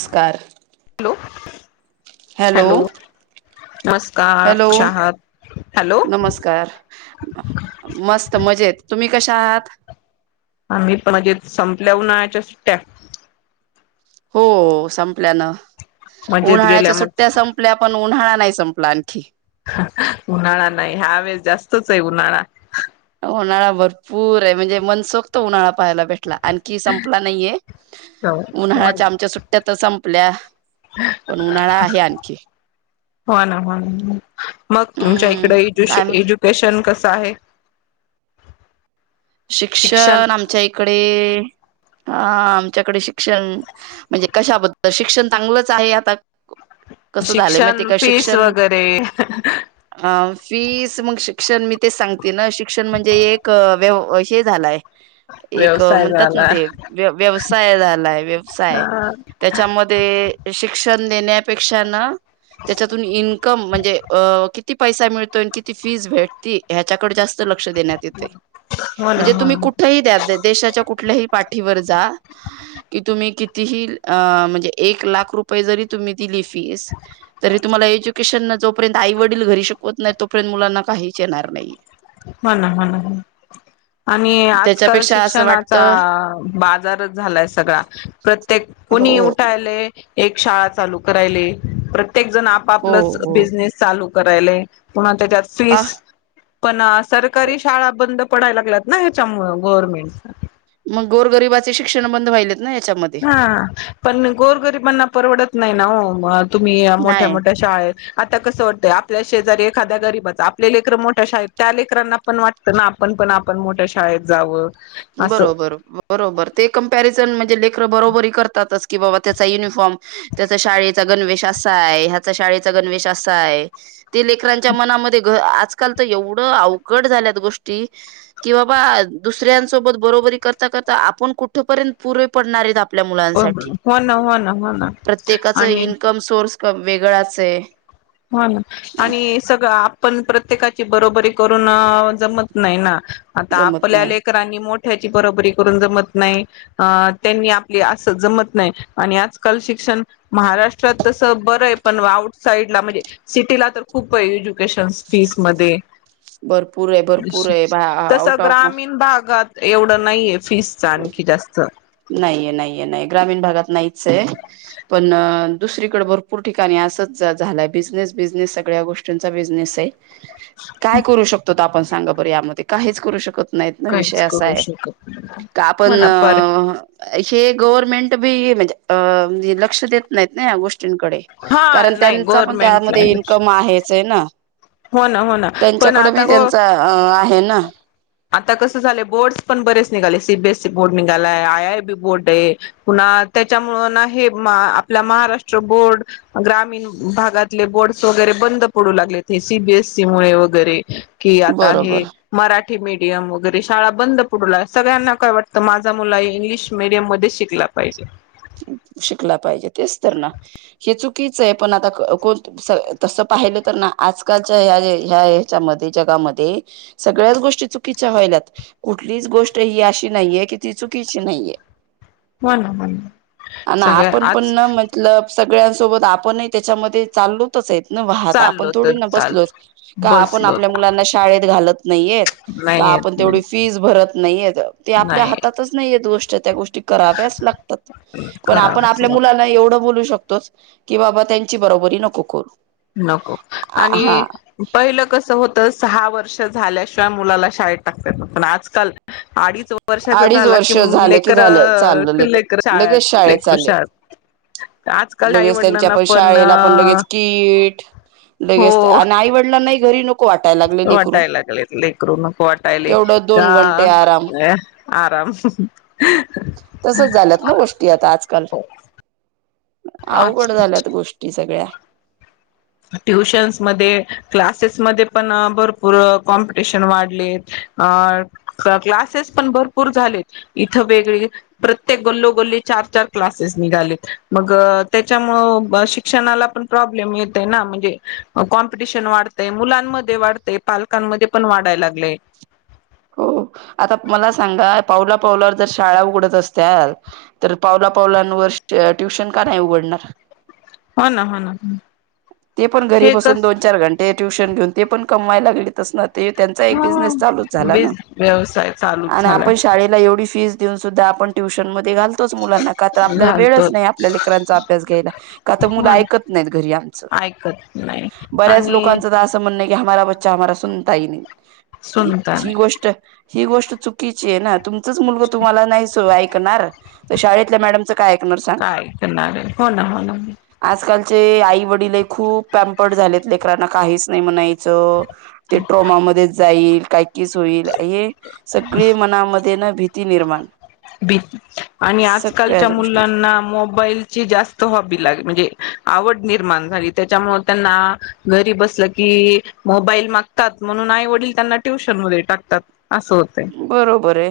नमस्कार hello hello, नमस्कार hello चहात हॅलो नमस्कार मस्त मजेत तुम्ही कशा आहात? आम्ही पण मजेत, संपल्या उन्हाळा च्या सुट्ट्या? हो संपल्यान मजेत उन्हाळ्याच्या गेल्या सुट्ट्या मग संपल्या पण उन्हाळ्या नाही संपला आणखी उन्हाळा नाही हा वेळेस जास्तच आहे उन्हाळा उन्हाळा भरपूर आहे म्हणजे मनसोक्त उन्हाळा पाहायला भेटतो आणखी संप नाहीये हो उन्हाळ्याच्या आमच्या सुट्ट्या तर संपला तुला हो ना हो मग तुमच्या हम्म इकडे एजुशे काय म्हणत एजुकेशन कस आहे शिक्षण आमच्या इकडे हा आमच्याकडे शिक्षण म्हणजे कशाबद्दल शिक्षण चांगलंच आहे आता कस झालंय म ते शिक्षण का फीस शिक्षण वगैरे अ फीस मग शिक्षण मी ते सांगते ना शिक्षण म्हणजे एक व्यव व हे झालाय एक व्यवसाय म्हणतात ना झाला ते व व्यवसाय झालाय व्यवसाय त्याच्यामध्ये शिक्षण शिक्षण देण्यापेक्षा ना त्याच्यातून इन्कम म्हणजे कि किती पैसा मिळतो आणि किती फीज भेटते ह्याच्याकडे जास्त लक्ष देण्यात येतय हो ना म्हणजे हो तुम्ही ना कुठेही द्या देशाच्या कुठल्याही पाठीवर जा तुम्ही कितीही म्हणजे एक लाख रुपये जरी तुम्ही दिली फीस तरी तुम्हाला एज्युकेशन जोपर्यंत आईवडील घरी शिकवत नाही तोपर्यंत मुलांना काहीच येणार नाही हो ना हो ना ह आणि आजकाल त्याच्यापेक्षा असं शिक्षणाचा वाटतं बाजारच झालाय सगळा प्रत्येक हो कोणी उठायले एक शाळा चालू करायले. प्रत्येक जण हो आपापलंच हो बिझनेस चालू करायलय पण त्याच्यात पा फीस पण सरकारी शाळा बंद पडायला लागल्यात ना हच्यामुळ गव्हर्नमेंट मग गोरगरिबाचे शिक्षण बंद व्हायलेत. ना याच्यामध्ये हा पण गोरगरिबांना परवडत नाही. ना हो मुळात तुम्ही मोठ्या नाही मोठ्या शाळेत आता कसं वाटतय आपल्या शेजारी एखाद्या गरीबाच आपले लेकर मोठ्या शाळेत त्या लेकरांना पण वाटतं ना आपण पण आपण मोठ्या शाळेत जावं. असं बरोबर बरोबर ते कंपॅरिझन म्हणजे ले कर बरोबरी करतातच कि बाबा त्याचा युनिफॉर्म त्याचा शाळेत चा गणवेश असा आहे ह्याचा शाळेचा गणवेश असा आहे. ते लेकरांच्या मनामध्ये घर आ आजकाल तर एवढ अवघड झाल्यात गोष्टी की बाबा दुसऱ्यांच बरोबरी करता करता आपण कुठपर्यंत पुरे पडणारेत आप आपल्या मुलांसाठी हो ना हो ना हो ना प्रत्येकाच आणि इन्कम सोर्स वेगळाचे. हो ना आणि सगळं आप पण प्रत्येकाची बरोबरी करून जमत नाही ना. आता जमत आपल्या नाही लेकरांनी मोठ त्याची बरोबरी करून जमत नाही, अ त्यांनी आपली अस जमत नाही आणि आजकाल शिक्षण महाराष्ट्रात तस बरंय पण आउटसाईट म्हणजे सिटीला तर खूप एज्युकेशन फीस मध्ये भरपूरे भरपूरे बा तसं आउट ऑफ ग्रामीण भागात एवढं नाहीये. फीस आणखी जास्त नाहीये, नाहीये नाही ग्रामीण भागात नाहीत. चय पण दुसरीकडे भरपूर ठिकाणी असच झालाय बिझनेस बिझनेस सगळ्या गोष्टींचा बिझनेसे. काय करू शकतोत आपण सांगा बर यामध्ये काहीच करू शकत नाहीत ना विषय काहीच करू असाये शकत नाही का आपण हो ना पर हे गव्हर्नमेंट बी म्हणजे अ लक्ष देत नाहीत ना या गोष्टी कडे हा कारण नाही त्यांचापण त्यामध्ये गव्हर्मेंटला इन्कम आहे. च आहे ना हो ना हो ना पण त्यांच्याकडे आता बी ग त्यांचा अ आहे ना आता कसं झाले बोर्डस पण बरेच निघाले. सीबीएससी बोर्ड निघालाय, आय आय बी बोर्ड आहे पुन्हा त्याच्यामुळं ना हे आपला महाराष्ट्र बोर्ड, ग्रामीण भागातले बोर्डस वगैरे बंद पडू लागले. ते सीबीएससी मुळे वगैरे कि आता बरोबर हे मराठी मीडियम वगैरे शाळा बंद पुढला सगळ्यांना काय वाटतं माझा मुला इंग्लिश मिडियममध्ये शिकला पाहिजे. शिकला पाहिजे तेच तर ना. हे चुकीचं आहे, पण आता कोण तसं पाहिलं तर ना आजकालच्या ह ह्या हेच्यामध्ये जगामध्ये सगळ्याच गोष्टी चुकीच्या व्हायल्यात. कुठलीच गोष्ट ही अशी नाहीये कि ती चुकीची नाहीये. हो ना, हो ना. आणि सगळ्या आपण पण आज ना मतलब सगळ्यांसोबत आपण त्याच्यामध्ये चालोतच आहेत. न वाहता आपण चाललो थोडी तर न चाल बसलोच. का आपण बसलो आपल्या मुलांना शाळेत घालत नाहीयेत का नाही आपण येत तेवढी फीस भरत नाहीयेत. ते आपल्या नाही हातातच नाही गोष्ट त्या, त्या गोष्टी कराव्याच लागतात. पण आपण करावच आपल्या लागत. मुलांना एवढं बोलू तोच की बाबा त्यांची बरोबरी नको करू. नको आणि हा पहिलं कसं होत सहा वर्ष झाल्याशिवाय मुलाला शाळेत टाकतात, पण आज काल अडीच दोन वर्षाचा अडीच झाला कि, वर्ष झालं की लेकर झालं चाललं कि लेकरू लेकर लगेच शाळात शाळेत लेकरु चालले शाळेत आजकाल लगेच त्यांच्या आईवडलांना पण शाळेला लगेच किट लगेच ते अन आई-वडिलांना ही घरी नको वाटायला लागले नको लेकरू वाटाय लागलेत लेकरू नको वाटायली तेवढं का दोन घंटे आराम आराम तसच झाल्यात ना गोष्टी आता. काल आज अवघड झाल्यात गोष्टी सगळ्या. ट्युशन्समध्ये, क्लासेसमध्ये पण भरपूर कॉम्पिटिशन वाढलेत, अ क क्लासेस पण भरपूर झालेत, इथं वेगळे प्रत्येक गल्लोगल्ली चार, चार क्लासेस निघालेत, मग त्याच्यामुंळ शिक्षणाला पण प्रॉब्लेम येत ना म्हणजे कॉमपिटिशन वाढतंय, मुलांमध्ये वाढतंय, पालकांमध्ये पण वाढाय लागलेय. हो आता मला सांगा पावला पावलावर जर शाळा उघडत असत्याल, तर पावला पावलांवर ट्यु ट्युशन का नाही उघडणार. हो ना, हो ना. ते पण घरी हे बसून कस दोन चार घंटे ट्यूशन घेऊन ते पण कमवायला लागले त ना. त्यांचा एक हा बिझनेस चालूच झाला ना बिज व्यवसाय चालूच आणि आपण झालाय शाळेला एवढी फीज ऊन सुद्धा आपण ट्युशन मध घालतोच मुलांना का तर आपल्याला वेळच घालतो नाही, आपल्या लेकरांचा अभ्यास घ्यायला, का तर मुलं ऐकत नाहीत घरी आमच. त नाही आणि नाही हमारा [inaudible] ही नाही ह सुनता ही नाही गोष्ट ही गोष्ट चुकीची आहे ना तुम तुमला मुल तुम्हाला सु नाही ऐकणार तर शाळेतल्या मॅडमच काय करणार हो ना हो ना. चे आई वडील आहेत खूप पॅम्पर्ड झालेत लेकरांना काहीच नाही म्हणा येत. च ट्रोमामध्ये जाईल कीस होईल हे सगळे मनामध्ये न भीती निर्माण बी आणि आजकालच्या सगळ्याच गोष्टीची मुलांना मोबाईलची जास्त, हॉबी लाग म्हणजे आवड निर्माण झाली त्याच्यामुळे त्यांना घरी बसलं की, मोबाईल मागतात, म्हणून आई वडील त्यांना ट्युशन म टाकतात. असं होतंय बरोबर आहे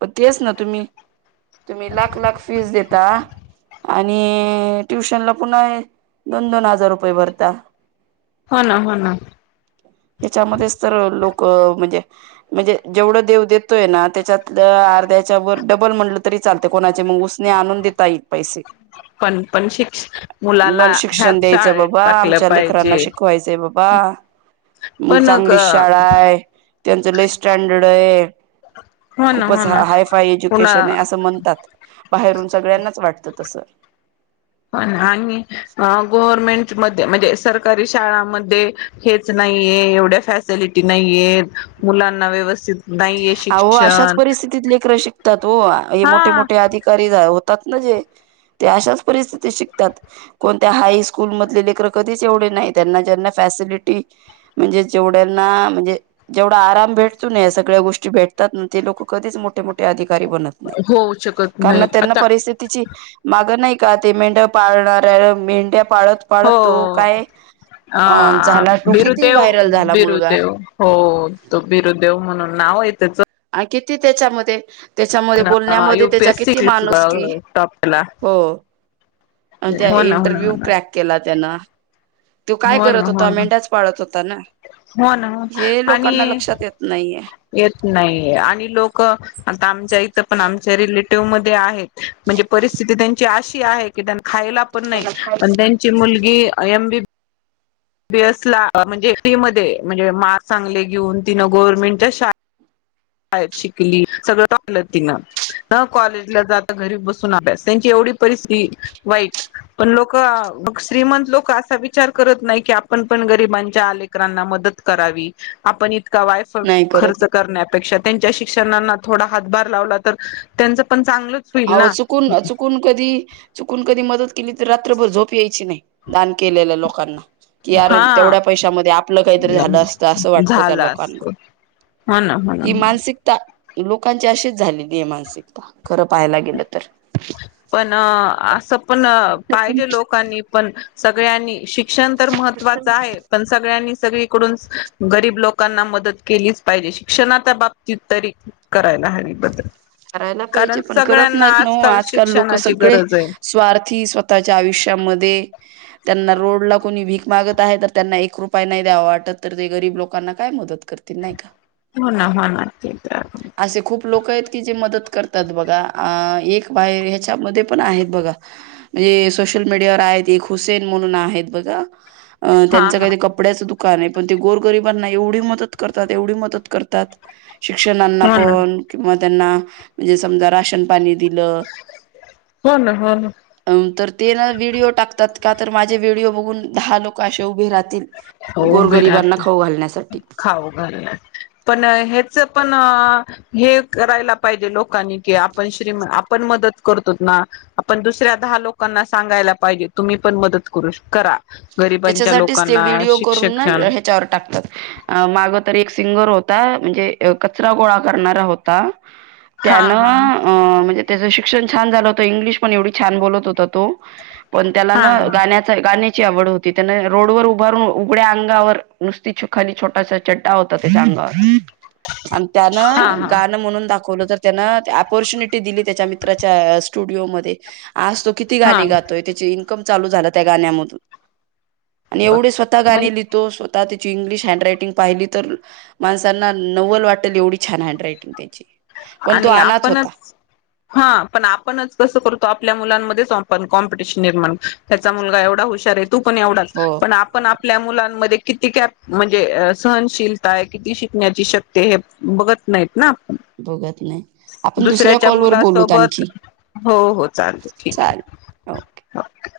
पण तेच न तुम्ही तुम्ही लाख लाख फीज देता आणि ट्युशनला पुन्हा दोन दोन हजार रुपये भरता. हो ना हो ना. हच्यामध्येच तर लोक क म्हणजे म्हणजे जेवढं देव देतोय ना त्याच्यातल अर्ध्याच्या वर डबल म्हणलं तरी चालत कोणा मग ऊसने आणून देता येईल पैसे पण पण शिक्ष मुलाला पण शिक्षण ह्याच द्यायचं शाळेत बाबा टाकलं आमच्या लेकरांना पाहिजे शिकवायचंय बा बा म पण चांगलीच शाळा आहे त्यांच लई स्टँडर्ड आहे हो ना हो खूपच ना हाय फाय एज्युकेशन पुन्हा आहे असं म्हणतात बाहेरून सगळ्यांनाच वाटतं तसं. [unintelligible] आणि गव्हर्मेंट मधे म्हणजे सरकारी शाळामध्ये हेच नाहीये, एवढ्या फॅसलिटी नाहीयेत, मुलांना व्यवस्थित नाहीये अहो अशाच शिक्षण परिस्थितीत लेकर शिकतात हो, हे हा मोठे मोठे अधिकारी जा होत तात ना जे ते अशाच परिस्थितीत शिकतात, कोणत्या हाय स्कूल मधली लेकरं कधीच एवढ नाही त्यांना ज्यांना फॅसिलिटी म्हणजे जेवढ्याना म्हणजे जेवढा आराम भेटतो ना या सग सगळ्या गोष्टी भेटतात ना ते लोक कधीच मोठे मोठे ते अधिकारी बनत नाही, होऊ शकत कारण नाही त्यांना आता परिस्थितीची माग नाही का, ते मेंढ पाळणाऱ्या मेंढ्या पाळत पाळत हो तो काय अ झाला तो किती व्हायरल झाला मुलगा बिरुदेव-बिरुदेव हो तो बिरु देव म्हणून नाव आहे त्याच आणि किती त्याच्यामध्ये त्याच्यामध्ये बोलण्यामध्ये त्याच्या युपीएससी किती माणूसकी, टॉपला हो. आणि त्या हो ना हो ना इंटरव्ह्यू हो ना क्रॅक केलात. त्यांन त्यो काय हो ना करत हो होता, ना हो मेंढाच पाळत होता न. हो ना आणि येत नाहीये येत नाही. हे आणि लोक आता आमच्या इथं पण आमच्या रिलेटिव्ह मध्ये आहेत. म्हणजे परिस्थिती त्यांची अश की आहे कि टन खायला पण नाही त्यांना काहीच पण त्यांची मुलगी बी, अ एम. बि. बी. एस. ला म्हणजे फी मध्ये म्हणजे मार्क चांगले घेऊन, तिनं गव्हर्नमेंटच्या शा शाळेत शिकली, सगळ टॉकल तिन कॉलेजला जात घरी बसून अभ्यास त्यांची एवढी परिस्थिती वाईट, पण लोक अ बक श्रीमंत लोक असा विचार करत नाही. की आपण पण गरीबांच्या लेकरांना मदत करावी आपण इ का वायफळ नाही करत खर्च करण्यात पेक्षा त्यांच्या शिक्षणांना थोडा हातभार लावला तर त्यांच पण चांगलंच होईल अवो, ना चुकून-चुकून कधी चुकून कधी मदत केली तर, रात्रभर झोप यायची नाही दान केलेल्या लोकांना. कि यार हा तेवढ्या पैशामध्ये आपलं काहीतरी झालं असतं असं वाटतं त्या झालं लोकांना, असत हो ना हो हि ना हो मानसिकता. लोकांची अशीच झालेली आहे मानसिकता, खरब. पाहायला गेलं तर, पण असं पण तर पाहिजे लोकांनी पण सगळ्यांनी शिक शिक्षण तर महत्त्वाचं आहे पण सगळ्यांनी. सगळीकडून गरीब लोकांना मदत केलीच पाहिजे, शिक्षणाच्या बाबतीत तरी करायला हवी बदल. करायला कारण पाहिजे पण करत सगळ्यांना नाहीत ना हो आजकाल लोक शिक्षणाची सगळे गरज आहे स्वार्थी स्वतःच्या आयुष्यामध्ये. त्यांना रोड ला कोणी भीक मागत आहे, तर त्यांना एक रुपय नाही द्यावा वाटत, तर ते गरीब लोकांना काय मदत करतील नाही का? हो-ना हो- ना ते तर आहे. लोकयत. ती जे मदत करतात बघा आ एक बाई ह्याच्यामध्ये पण आहेत बघा म्हणजे सोशल मीडियावर आहेत एक हुसेन म्हणून आहेत बघा अ हा त्यांंच काय हा ते कपड्याचं दुक दुकानय पण ते गोरगरिबांना एवढी मदत करतात एवढी मदत करतात. शिक्षणांना हो ना पण किंवा त्यांना म्हणजे समजा राशन पाणी दिलं हो ना हो ना अ तर ते ना व्हिडिओ टाकतात. का तर माझे व्हिडिओ बघून दहा लोक असे उभे राहतील. हो उभे गोरगरिबांना खाऊ घालण्यासाठी. राहते खाऊ घाल पण हेच पण हे करायला पाहिजे लोकांनी कि आपण श्रीम आपण मदत करतोत ना आपण दुसऱ्या दहा लोकांना सांगायला पाहिजे तुम्ही पण मदत करू शक करा. गरिबांच्या लोकांना त्याच्यासाठीच ते व्हिडिओ करून ना शिक्षण हेच्यावर टाकतात मागं तर एक क सिंगर होता म्हणजे कचरा गोळा करणारा होता. हा त्यानं हा अ म्हणजे त्याचं शिक्षण छान झालं होतं इंग्लिश पण एवढी छान बोलत होता त तो पण त्याला हा ना गाण्याचा गाण्या ची आवड होत ती त्यानं रोड वर उभारू उघड्या अंगावर नुसती खाली छोटासा चड्डा होता त्याच्या अंगावर. आणि हा त्यानं हा गाणं म्हणून दा खवलं तर त्यांनं ऑपॉर्च्युनिटी दिली त्याच्या मित्राच्या अ स्टुडिओमध्ये. आज तो किती हा गाणी गातोय त्याची कम चालू झालं त्या गाण्यामधून. आणि एवढे स्वतः बर गाणे लिहितो स्व आता त्याची इंग्लिश हँड रायटिंग पाहिली तर, माणसांना नवल वाटेल एवढी छान हँड रायटिंग त्याची. पण तो आणि अनाथ होता आपणच हा पण आपणच कसं करतो आपल्या मुलांमध्ये ह पण कॉम्पिटिशन [inaudible] त्याचा मुलगा एवढा हुशार आहे तू पण एवढाच हो पण आपण आपल्या मुलांमध्ये किती कॅप म्हणजे सहनशीलता आहे किती शिकण्याची शक्ती हे बघत नाहीत ना. बघत नाही आपण दुसऱ्या दुसऱ्याच्या कॉलवर बोलूत मुलासोबत, आणखी हो हो चालते ठीक चालेल हो आहे.